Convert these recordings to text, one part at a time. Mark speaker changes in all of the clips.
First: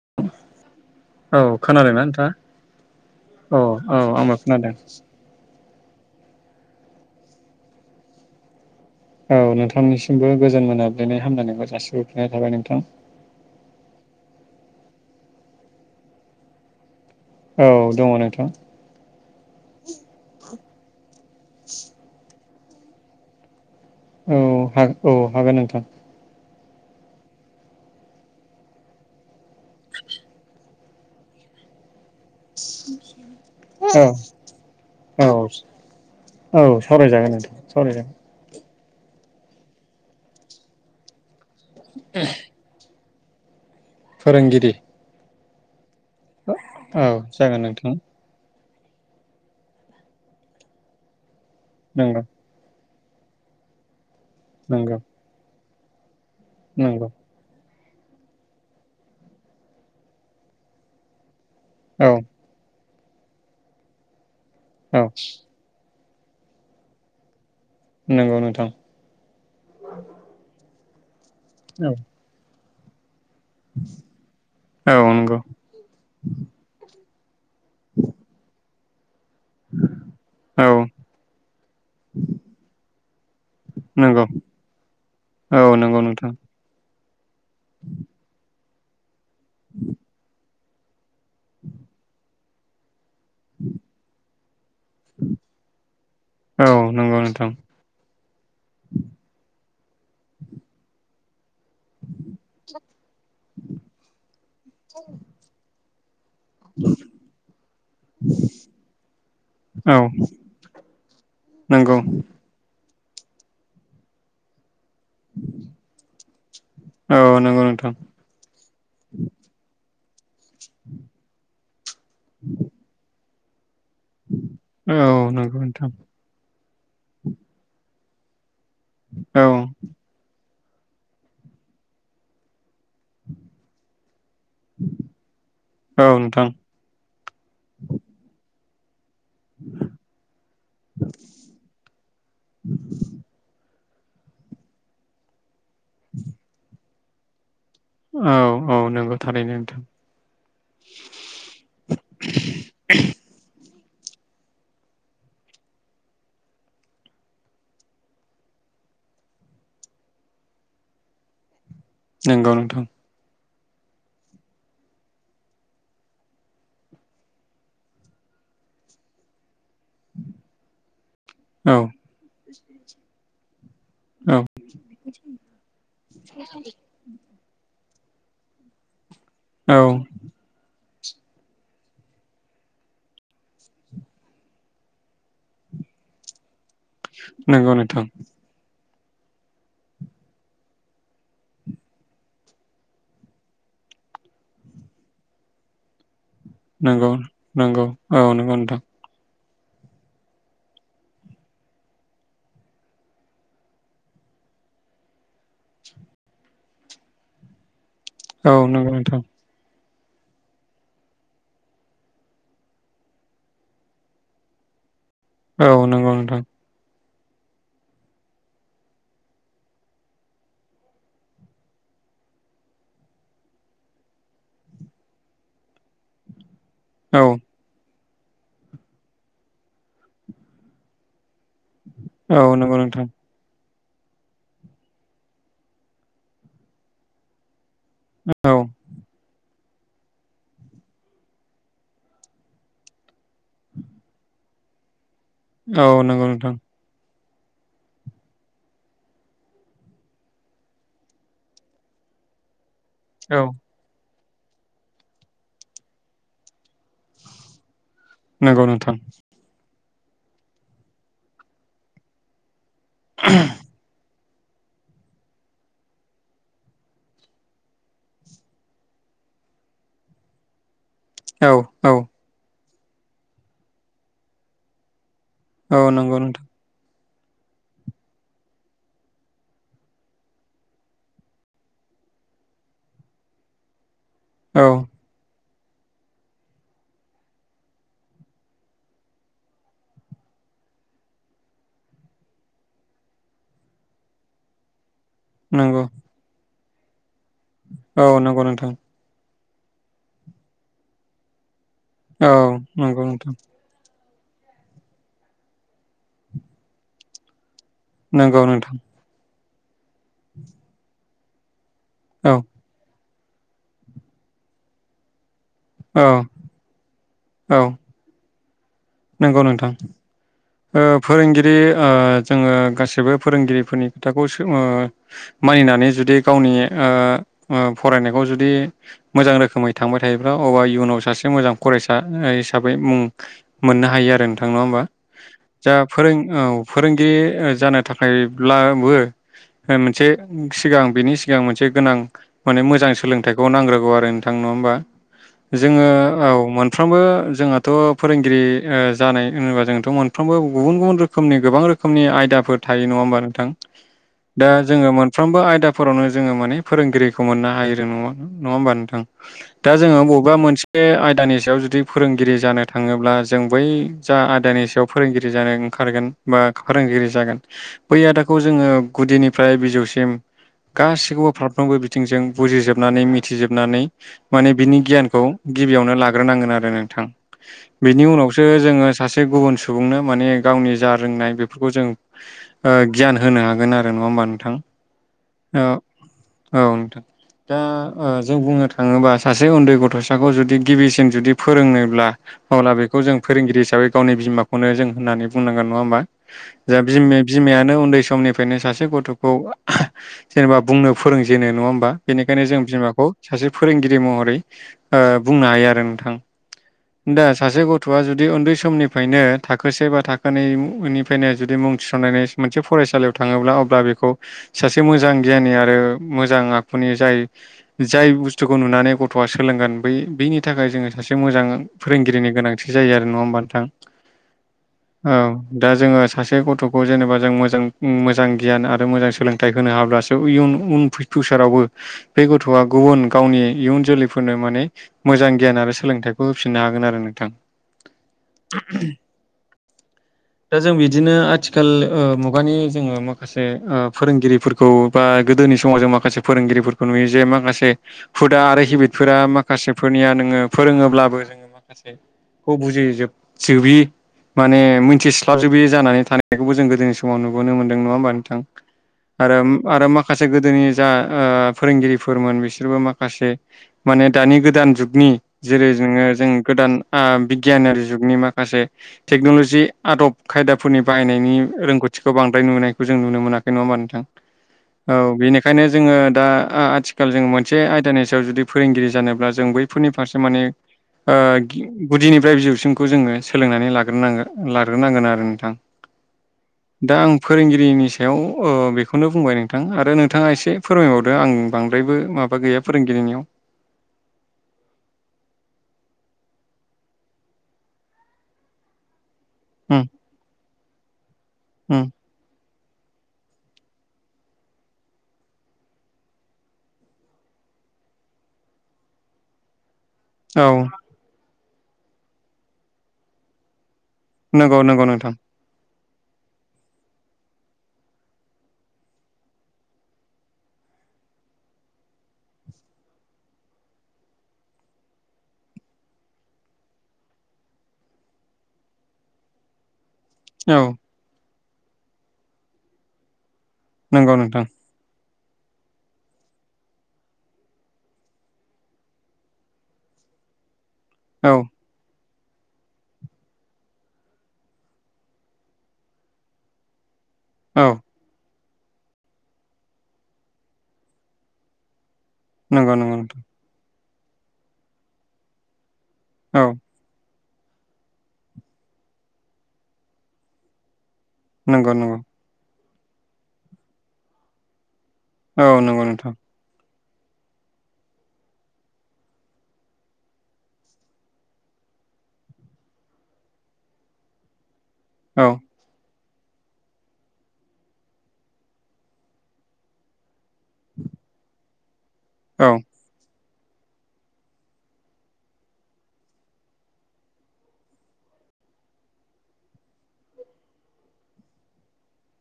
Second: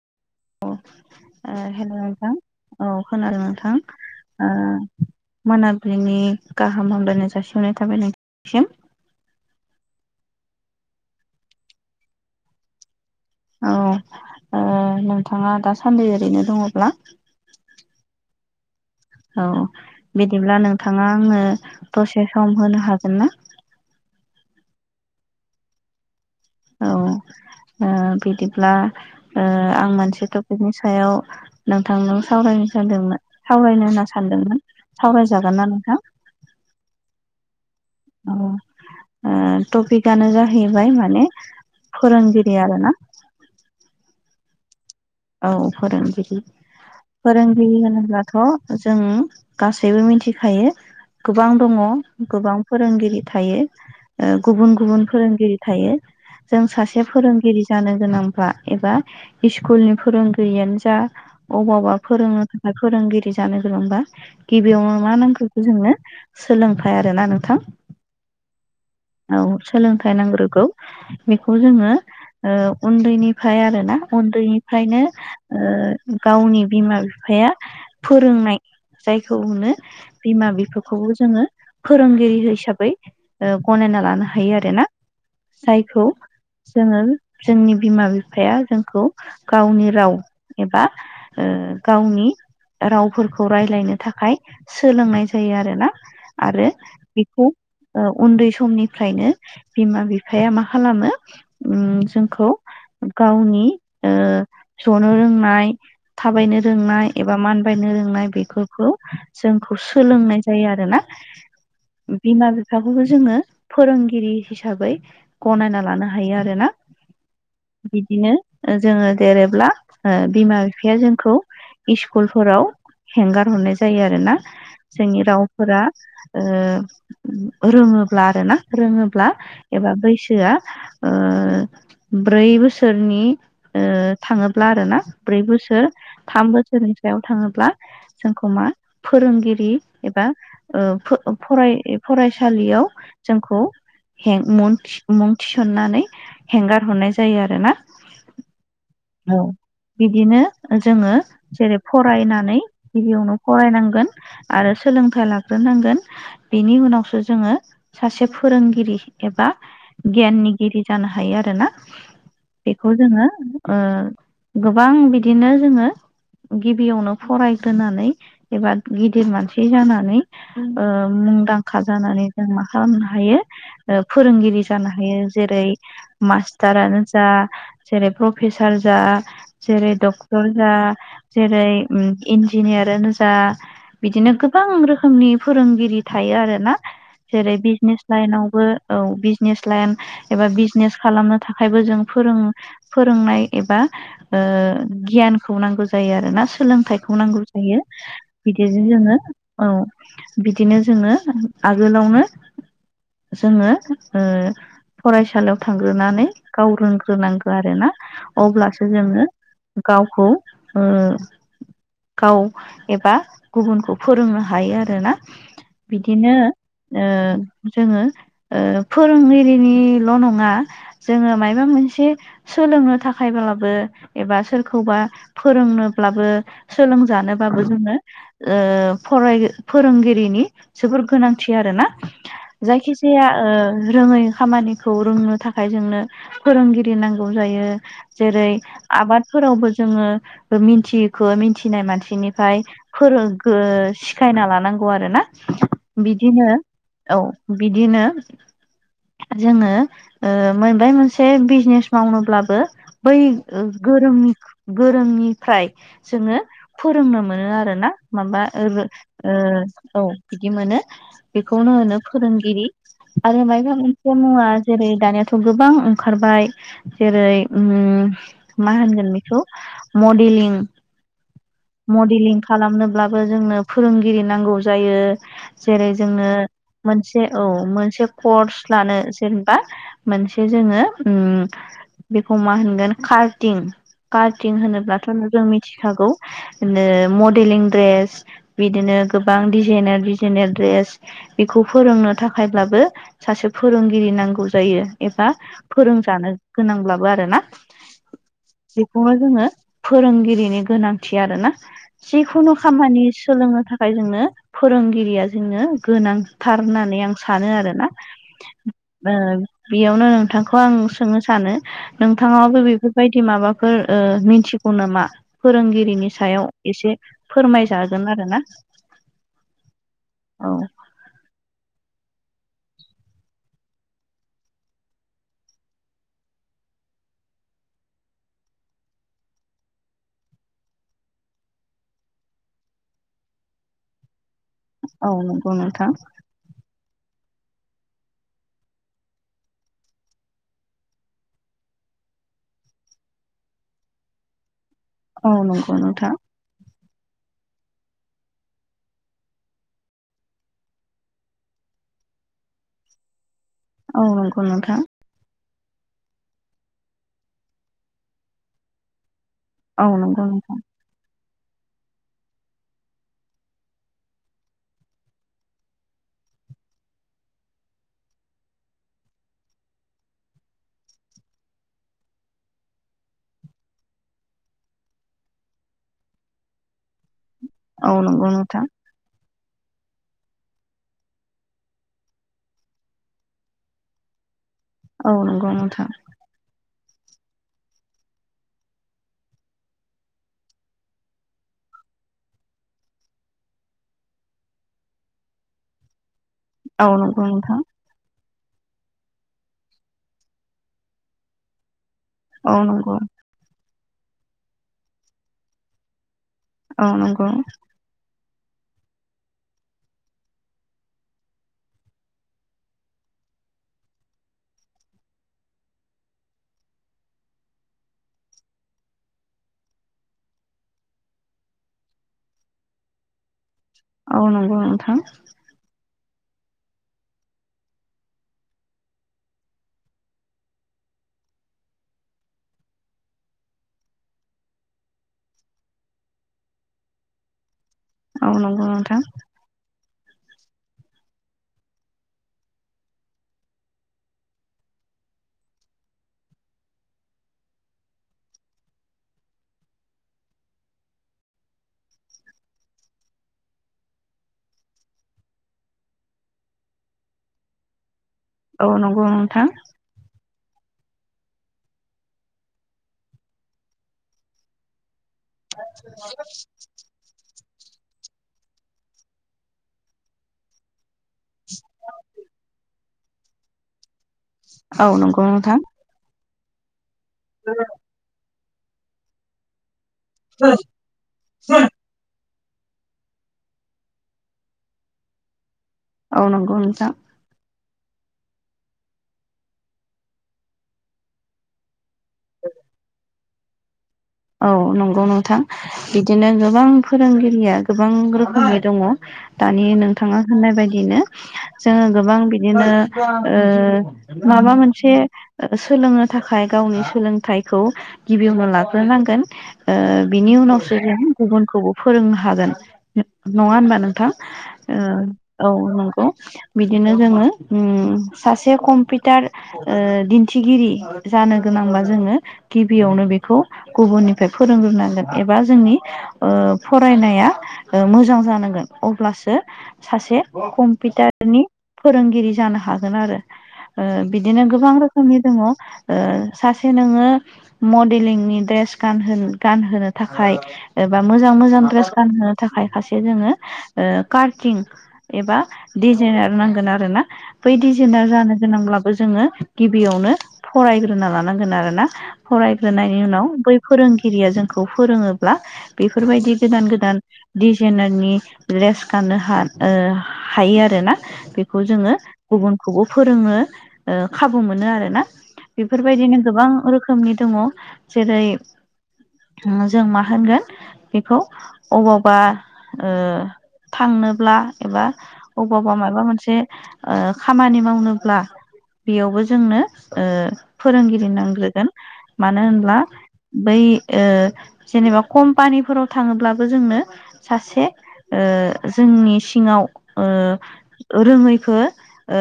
Speaker 1: [inaudible]
Speaker 2: ओ
Speaker 1: औ
Speaker 2: हेल'
Speaker 1: खोनादोंना
Speaker 2: नोंथां
Speaker 1: नोंथाङा?
Speaker 2: औ खोनादों
Speaker 1: औ
Speaker 2: नोंथां
Speaker 1: औ आंबो
Speaker 2: ओ
Speaker 1: खोनादों।
Speaker 2: मोनाबिलिनि गाहाम हामलायनाय जासिहरनाय थाबाय नोंथांनिसिम
Speaker 1: औ नोंथांनिसिमबो गोजोन मोनाब्लिनि हामलायनायखौ जासिबोफिननाय थाबाय नोंथां।
Speaker 2: औ ओ नोंथाङा दासान्दि ओरैनो दङब्ला।
Speaker 1: औ दङ नोंथां।
Speaker 2: औ बिदिब्ला नोंथाङा आंनो दसे सम होनो हागोन ना?
Speaker 1: औ हागो औ हागोन नोंथां।
Speaker 2: औ ओ बिदिब्ला ओ आं मोनसे टपिकनि सायाव नोंथांजों सावरायनो सानदोंमोन सावरायनो होनना सानदोंमोन
Speaker 1: औ
Speaker 2: सावरायजागोन ना नोंथां?
Speaker 1: औ सावरायजागोन नोंथां सावरायजागोन।
Speaker 2: औ ओ टपिकआनो जाहैबाय माने फोरोंगिरि आरोना।
Speaker 1: फोरोंगिरि।
Speaker 2: औ फोरोंगिरि
Speaker 1: औ जागोन
Speaker 2: फोरोंगिरि
Speaker 1: नोंथां
Speaker 2: होनोब्ला। थ' जों गासैबो मिथिखायो गोबां दङ
Speaker 1: नंगौ
Speaker 2: गोबां। फोरोंगिरि थायो ओ गुबुन
Speaker 1: नंगौ
Speaker 2: गुबुन फोरोंगिरि थायो। जों सासे
Speaker 1: नंगौ
Speaker 2: फोरोंगिरि जानो गोनांबा एबा इसकुलनि। फोरोंगिरियानो जा अबाव अबा
Speaker 1: औ
Speaker 2: फोरोंनो थाखाय फोरोंगिरि जानो गोनांबा‌ गिबियावनो
Speaker 1: औ
Speaker 2: मा नांग्रोगौ जोंनो सोलोंथाय आरोना नोंथां।
Speaker 1: नंगौ नोंथां।
Speaker 2: औ सोलोंथाइ नांग्रोगौ बेखौ
Speaker 1: औ
Speaker 2: जोंङो ओ उन्दैनिफ्राय आरो ना
Speaker 1: औ
Speaker 2: उन्दैनिफ्रायनो।
Speaker 1: नंगौ
Speaker 2: ओ गावनि बिमा-बिफाया फोरोंनाय। जायखौ अनो
Speaker 1: औ
Speaker 2: बिमा-बिफाखौबो जोङो फोरोंगिरि हिसाबै। ओ गनायना
Speaker 1: नंगौ
Speaker 2: लानो हायो आरो ना
Speaker 1: औ नंगौ
Speaker 2: जायखौ
Speaker 1: नोंथां
Speaker 2: जोंङो जोंनि बिमा बिफाया जोंखौ गावनि राव एबा ओ गावनि रावफोरखौ राय्लायनो थाखाय। सोलोंनाय जायो आरोना आरो
Speaker 1: औ नंगौ नोंथां
Speaker 2: बेखौ ओ उन्दै समनिफ्रायनो बिमा बिफाया मा खालामो उम जोंखौ गावनि ओ जनो रोंनाय थाबायनो रोंनाय एबा मानबायनो रोंनाय बेफोरखौ जोंखौ
Speaker 1: औ
Speaker 2: सोलोंनाय जायो आरो ना?
Speaker 1: नंगौ।
Speaker 2: फाखौबो जोंङो फोरोंगिरि हिसाबै गनायना लानो हायो आरो ना
Speaker 1: औ नंगौ नोंथां
Speaker 2: बिदिनो जोंङो देरोब्ला बिमा बिफाया जोंखौ इस्कुलफोराव हेंगार हरनाय जायो आरोना
Speaker 1: औ
Speaker 2: जोंनि
Speaker 1: नंगौ
Speaker 2: रावफोरा
Speaker 1: नोंथां
Speaker 2: ओ रोङोब्ला आरो ना? रोङोब्ला
Speaker 1: औ
Speaker 2: एबा बैसोआ ओ ब्रै बोसोरनि ओ थाङोब्ला आरो ना ब्रै बोसोर
Speaker 1: औ नोंथां
Speaker 2: थाम बोसोरनि थाङोब्ला जोंखौ मा फोरोंगिरि एबा ओ फराय फरायसालियाव जोंखौ मुं थिसननानै हेंगार हरनाय जायो आरो ना?
Speaker 1: औ औ नंगौ थारैनो नोंथां।
Speaker 2: बिदिनो जोंङो जेरै फरायनानै गिबियावनो फरायनांगोन। आरो सोलोंथाइ लाग्रोनांगोन। बिनि उनावसो जोंङो सासे फोरोंगिरि एबा गियाननिगिरि जानो हायो आरो ना
Speaker 1: नंगौ नोंथां
Speaker 2: बेखौ जोंङो ओ गोबां बिदिनो जोंङो गिबियावनो फरायग्रोनानै एबा गिदिर मानसि जानानै ओ
Speaker 1: औ
Speaker 2: मुंदांखा जानानै जों मा खालामनो हायो ओ
Speaker 1: औ
Speaker 2: फोरोंगिरि जानो हायो जेरै मास्टारानो जा जेरै प्रफेसार जा
Speaker 1: औ
Speaker 2: जेरै डक टर जा जेरै इन्जिनियारानो जा बिदिनो गोबां रोखोमनि फोरोंगिरि थायो आरो ना जेरै
Speaker 1: नंगौ
Speaker 2: बिजनेस
Speaker 1: नोंथां
Speaker 2: लाइनावबो औ बिजनेस लाइन एबा बिजनेस खालामनो थाखायबो जों फोरों फोरोंनाय एबा ओ गियानखौ नांगौ जायो आरोना।
Speaker 1: नंगौ
Speaker 2: सोलोंथाइखौ नांगौ जायो
Speaker 1: नंगौ औ नंगौ नोंथां
Speaker 2: बिदिजों जोंङो औ बिदिनो जोंङो आगोलावनो जोंङो ओ फरायसालियाव थांग्रोनानै गाव रोंग्रोनांगौ आरो। आरोना
Speaker 1: औ
Speaker 2: अब्लासो
Speaker 1: नंगौ नोंथां
Speaker 2: जोंङो गावखौ ओ गाव एबा गुबुनखौ फोरोंनो हायो आरोना
Speaker 1: औ नंगौ
Speaker 2: बिदिनो
Speaker 1: नोंथां
Speaker 2: ओ जोंङो ओ फोरोंगिरिनिल' नङा जोंङो माबा मोनसे सोलोंनो थाखायब्लाबो एबा सोरखौबा फोरोंनोब्लाबो
Speaker 1: औ
Speaker 2: सोलोंजानोबाबो जोंङो ओ फराय फोरोंगिरिनि जोबोर गोनांथि आरोना
Speaker 1: औ नंगौ
Speaker 2: जायखि
Speaker 1: नोंथां
Speaker 2: जाया ओ रोङै खामानिखौ रोंनो थाखाय जोंनो फोरोंगिरि नांगौ जायो। जेरै
Speaker 1: औ
Speaker 2: आबादफोरावबो जोङो मिथिखो मिथिनाय मानसिनिफाय फोरो गो सिखायना लानांगौ आरो ना
Speaker 1: औ नंगौ
Speaker 2: बिदिनो
Speaker 1: नोंथां
Speaker 2: औ बिदिनो जोङो ओ मोनबाय मोनसे बिजनेस मावनोब्लाबो बै
Speaker 1: औ
Speaker 2: गोरोंनि गोरोंनिफ्राय जोंङो फोरोंनो मोनो आरो ना माबा
Speaker 1: नंगौ
Speaker 2: ओ
Speaker 1: नोंथां
Speaker 2: औ बिदि मोनो बेखौनो होनो फोरोंगिरि आरो मायबा मोन से मुवा जेरै दानियाथ' गोबां ओंखारबाय। जेरै ओम मा होनगोन बेखौ मडेलिं
Speaker 1: औ औ
Speaker 2: मडेलिं खालामनोब्लाबो जोंनो फोरोंगिरि नांगौ जायो जेरै
Speaker 1: औ नंगौ
Speaker 2: जोंनो
Speaker 1: नोंथां
Speaker 2: मोनसे औ मोनसे कर्स लानो जेनबा मोनसे जोङो ओम बेखौ मा होनगोन कार्टिं कार्टिं
Speaker 1: औ
Speaker 2: होनोब्लाथ' जों मिथिखागौ नो मडेलिं दड्रेस बिदिनो गोबां डिजाइनार डिजाइनार दड्रेस बेखौ फोरोंनो थाखायब्लाबो सासे फोरोंगिरि नांगौ जायो एबा
Speaker 1: नंगौ
Speaker 2: फोरोंजानो गोनांब्लाबो आरो ना
Speaker 1: औ नोंगौ नोंथां
Speaker 2: [unintelligible] जोङो फोरोंगिरिनि गोनांथि आरोना
Speaker 1: औ
Speaker 2: जिखुनु
Speaker 1: नंगौ
Speaker 2: खामानि
Speaker 1: नोंथां
Speaker 2: सोलोंनो थाखाय जोंनो फोरोंगिरिया जोंनो गोनांथार होननानै आं सानो आरोना
Speaker 1: नोंगौ नोंथां
Speaker 2: ओ बियावनो नोंथांखौ आं सोंनो सानो
Speaker 1: औ
Speaker 2: नोंथाङाबो बेफोर बायदि माबाफोर ओ मिथिगौ नामा
Speaker 1: औ
Speaker 2: फोरोंगिरिनि सायाव एसे फोरमायजा [unintelligible]
Speaker 1: नोंगौ नोंथां
Speaker 2: औ
Speaker 1: ओ फोरोंगिरि आ जोङो गासिबो फोरोंगिरिफोरनि खोथाखौ सो मा मानिनानै जुदि गावनि आ ओ फरायनायखौ जुदि मोजां रोखोमै थांबाय थायोब्ला अबा इयुनाव सासे मोजां खरायसा अइ हिसाबै मुं मोननो हायो आरो नोंथां नङा होमबा
Speaker 2: औ नंगौ
Speaker 1: जा
Speaker 2: नोंथां
Speaker 1: फोरों औ फोरोंगिरि ओ जानो थाखायब्लाबो मोनसे सिगां बिनि सिगां मोनसे गोनां माने मोजां सोलोंथाइखौ नांग्रोगौ आरो नोंथां नङा होमबा
Speaker 2: औ नंगौ
Speaker 1: जोङो
Speaker 2: नोंथां
Speaker 1: औ मोन फ्रामबो जोंहाथ' फोरोंगिरि ओ जानाय होनोबा जों थ' मोनफ्रामबो गुबुन गुबुन रोखोमनि गोबां रोखोमनि आयदाफोर थायो नङा होमबा नोंथां
Speaker 2: औ नंगौ
Speaker 1: दा
Speaker 2: नोंथां
Speaker 1: जोङो मोन फ्रामबो आयदाफोरावनो जोङो माने फोरोंगिरिखौ मोनना हायो [unintelligible] नङा होमबा नोंथां दा
Speaker 2: औ
Speaker 1: जोङो
Speaker 2: नंगौ
Speaker 1: बबेबा मोनसे बे आयदानि सायाव जुदि फोरोंगिरि जानो थाङोब्ला जों बै जा आयदानि बियाव फोरोंगिरि जानो ओंखारगोन बा फोरोंगिरि जागोन बै आदाखौ जोङो गुदिनिफ्राय बिजौसिम गासिखौबो फारफ्रोमबो बिथिंजों बुजिजोबनानै मिथिजोबनानै माने बिनि गियानखौ गिबियावनो लाग्रोनांगोन आरो नोंथां बिनि उनावसो
Speaker 2: नोंथां
Speaker 1: जोङो सासे गुबुन सुबुंनो माने गावनि जा रोंनाय बेफोरखौ जों ओ गियान होनो हागोन आरो नङा होमबा नोंथां
Speaker 2: औ नंगौ
Speaker 1: औ
Speaker 2: नोंथां
Speaker 1: औ नोंथां दा आ जों बुंनो थाङोबा सासे उन्दै गथ'साखौ जुदि गिबिसिन जुदि फोरोङोब्ला अब्ला बेखौ जों फोरोंगिरि हिसाबै गावनि बिमाखौ खौनो जों होननानै बुंनांगोन नङा होमबा। जाहा
Speaker 2: औ नंगौ
Speaker 1: बिमा-
Speaker 2: नोंथां औ नंगौ नोंथां
Speaker 1: बिमायानो उन्दै समनिफ्राय बेखायनो सासे गथ'खौ जेनेबा बुंनो फोरोंजेनो नङा होमबा बेनिखायनो
Speaker 2: औ
Speaker 1: जों
Speaker 2: नंगौ
Speaker 1: बिमाखौ सासे फोरोंगिरि महरै बुंनो हायो आरो नोंथां।
Speaker 2: औ
Speaker 1: दा
Speaker 2: नंगौ
Speaker 1: सासे गथ'खौ गाथ'आ जुदि उन्दै समनिफ्रायनो थाखोसे बा थाखोनैनिफ्रायनो जुदि मुं थिसननायनि मोनसे फरायसालियाव थाङोब्ला अब्ला बेखौ सासे मोजां गियााननि आरो मोजां आखुनि जाय जाय बुस्थुखौ नुनानै गथ'आ सोलोंगोन बै बिनि थाखाय जोङो सासे मोजां फोरोंगिरिनि गोनांथि जायो नङा होमबा नोंथां
Speaker 2: औ नोंग' उम
Speaker 1: औ दा जोङो सासे गथ'खौ जेनेबा जों मोजां मोजां गियान आरो मोजां सोलोंथाइ होनो हाब्लासो इयुन उन फिउसारावबो बे गथ'आ गुबुन गावनि इयुन जोलैफोरनो माने मोजां गियान आरो सोलोंथाइखौ होफिननो हागोन आरो नोंथां।
Speaker 2: औ नंगौ नोंथां।
Speaker 1: दा जों बिदिनो आथिखाल ओ मुगानि जोङो माखासे ओ फोरोंगिरिफोर खौ बा गोदोनि समाव जों माखासे फोरोंगिरिफोरखौ नुयो जे माखासे हुदा आरो हेबिटफोरा माखासेफोरनिया नोङो फोरोङोब्लाबो जोङो माखासे बुजिजोबि माने मिथिस्लाबजोबै जानानै थानायखौबो जों गोदोनि समाव नुबोनो मोनदों नङा होमबा नोंथां।
Speaker 2: औ नंगौ नोंथां
Speaker 1: आरो- आरो माखा खासे गोदोनि जा फोरोंगिरिफोरमोन बिसोरबो माखासे माने दानि गोदान जुगनि जेरै नोङो जों गोदान बिगियानारि जुगनि माखासे टेक्न'लजि आदब खायदाफोरनि बाहायनायनि रोंगौथिखौ बांद्राय नुनाय खौ जोङो नुनो मोनाखै नङा होमबा नोंथां। औ
Speaker 2: नंगौ नोंथां
Speaker 1: बेनिखायनो जोङो दा आथिखाल आथिखाल जों मोनसे आयदानि सायाव जुदि फोरोंगिरि जानोब्ला जों बैफोरनि फारसे माने ओ गुदिनिफ्राय बिजौसिमखौ जोङो सोलोंनानै लाग्रांगोन लाग्रोनांगोन आरो नोंथां।
Speaker 2: औ नंगौ नोंथां।
Speaker 1: दा आं फोरोंगिरिनि सायाव ओ बेखौनो बुंबाय नोंथां आरो नोंथाङा एसे फोरमायबावदों आं बांद्रायबो माबा गैया। फोरोंगिरिनियाव
Speaker 2: औ नंगौ नोंथां बिदिनो गोबां फोरोंगिरिया गोबां रोखोमनि दङ। दानि
Speaker 1: उम
Speaker 2: नोंथाङा होननाय बायदिनो जोङो
Speaker 1: उम
Speaker 2: गोबां बिदिनो ओ माबा मोनसे सोलोंनो थाखाय गावनि सोलोंथाइखौ गिबियावनो ला ग्रो नांगोन ओ बिनि
Speaker 1: औ
Speaker 2: उनावसो जों गुबुनखौबो फोरोंनो हागोन नङा होनबा नोंथां।
Speaker 1: नंगौ नंगौ नोंथां
Speaker 2: ओ औ नंगौ बिदिनो जोङो ओह सासे कम्पिउटार ओ दिन्थिगिरि जानो गोनांब्ला जोङो गिबियावनो बेखौ गुबुननिफ्राय फोरोंग्रोनांगोन एबा जोंनि ओ फरायनाया ओ मोजां जानांगोन अब्लासो सासे
Speaker 1: औ
Speaker 2: कम्पिउटारनि फोरोंगिरि जानो हागोनआरो। ओ
Speaker 1: नंगौ
Speaker 2: बिदिनो
Speaker 1: नोंथां
Speaker 2: गोबां रोखोम नि दङ ओ सासे नोङो मडेलिंनि द्रेस गानहो गानहोनो थाखाय एबा मोजां
Speaker 1: औ
Speaker 2: मोजां द्रेस गानहोनो थाखाय खासे जोङो ओ कारटिं एबा डिजाइनार नांगोन आरो ना। बै
Speaker 1: औ
Speaker 2: दिजेनार जानो गोनांब्लाबो जोङो गिबियावनो फरायग्रोना लानांगोन आरोना।
Speaker 1: नंगौ नंगौ
Speaker 2: फरायग्रोनायनि
Speaker 1: नोंथां
Speaker 2: उनाव बै फोरोंगिरिया जोंखौ फोरोङोब्ला बेफोरबायदि
Speaker 1: औ
Speaker 2: गोदान गोदान दिडजाइनारनि द्रेस गाननो हा-हायो आरो ना। बेखौ
Speaker 1: नंगौ
Speaker 2: जोङो
Speaker 1: नंगौ
Speaker 2: गुबुनखौबो फोरोङो खाबु मोनो आरोना
Speaker 1: औ नंगौ नोंथां
Speaker 2: बेफोरबायदिनो गोबां रोखोमनि दङ जेरै- जों मा होनगोन बेखौ अबावबा ओह थांनोब्ला एबा
Speaker 1: औ।
Speaker 2: अबावबा माबा मोनसे ओह खामानि मावनोब्ला बेयावबो जोंनो ओह फोरोंगिरि नांग्रोगोन मानो
Speaker 1: औ
Speaker 2: होनब्ला बै ओह जेनेबा कम्पानिफोराव थाङोब्लाबो जोंनो सासे ओ जोंनि सिङाव ओ रोङैखौ ओ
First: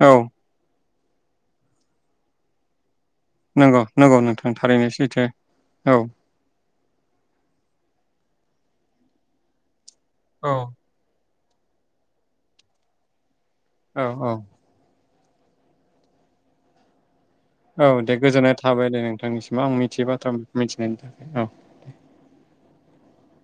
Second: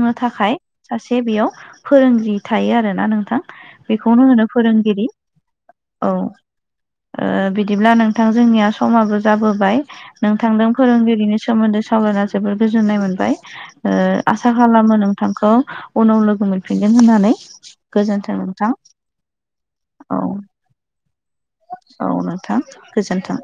Speaker 1: औ
Speaker 2: थाखाय सासे बेयाव फोरोंगिरि थायो आरोना नोंथां।
Speaker 1: नंगौ नंगौ
Speaker 2: बेखौनो होनो
Speaker 1: नोंथां थारैनो
Speaker 2: फोरोंगिरि।
Speaker 1: सैथो
Speaker 2: औ। ओ बिदिब्ला नोंथां जोंनिया समाबो जाबोबाय
Speaker 1: औ
Speaker 2: नोंथांदों फोरोंगिरिनि सोमोन्दै सावरायना जोबोर गोजोननाय मोनबाय ओ
Speaker 1: औ औ
Speaker 2: आसा खालामो नोंथांखौ उनाव लोगो मोनफिनगोन होननानै।
Speaker 1: औ दे
Speaker 2: गोजोन्थों
Speaker 1: गोजोननाय
Speaker 2: नोंथां
Speaker 1: थाबाय दे नोंथांनिसिमाव आं मिथियो
Speaker 2: औ
Speaker 1: बाथ्रा मिथिनायनि थाखाय औ।
Speaker 2: औ नोंथां गोजोनथों।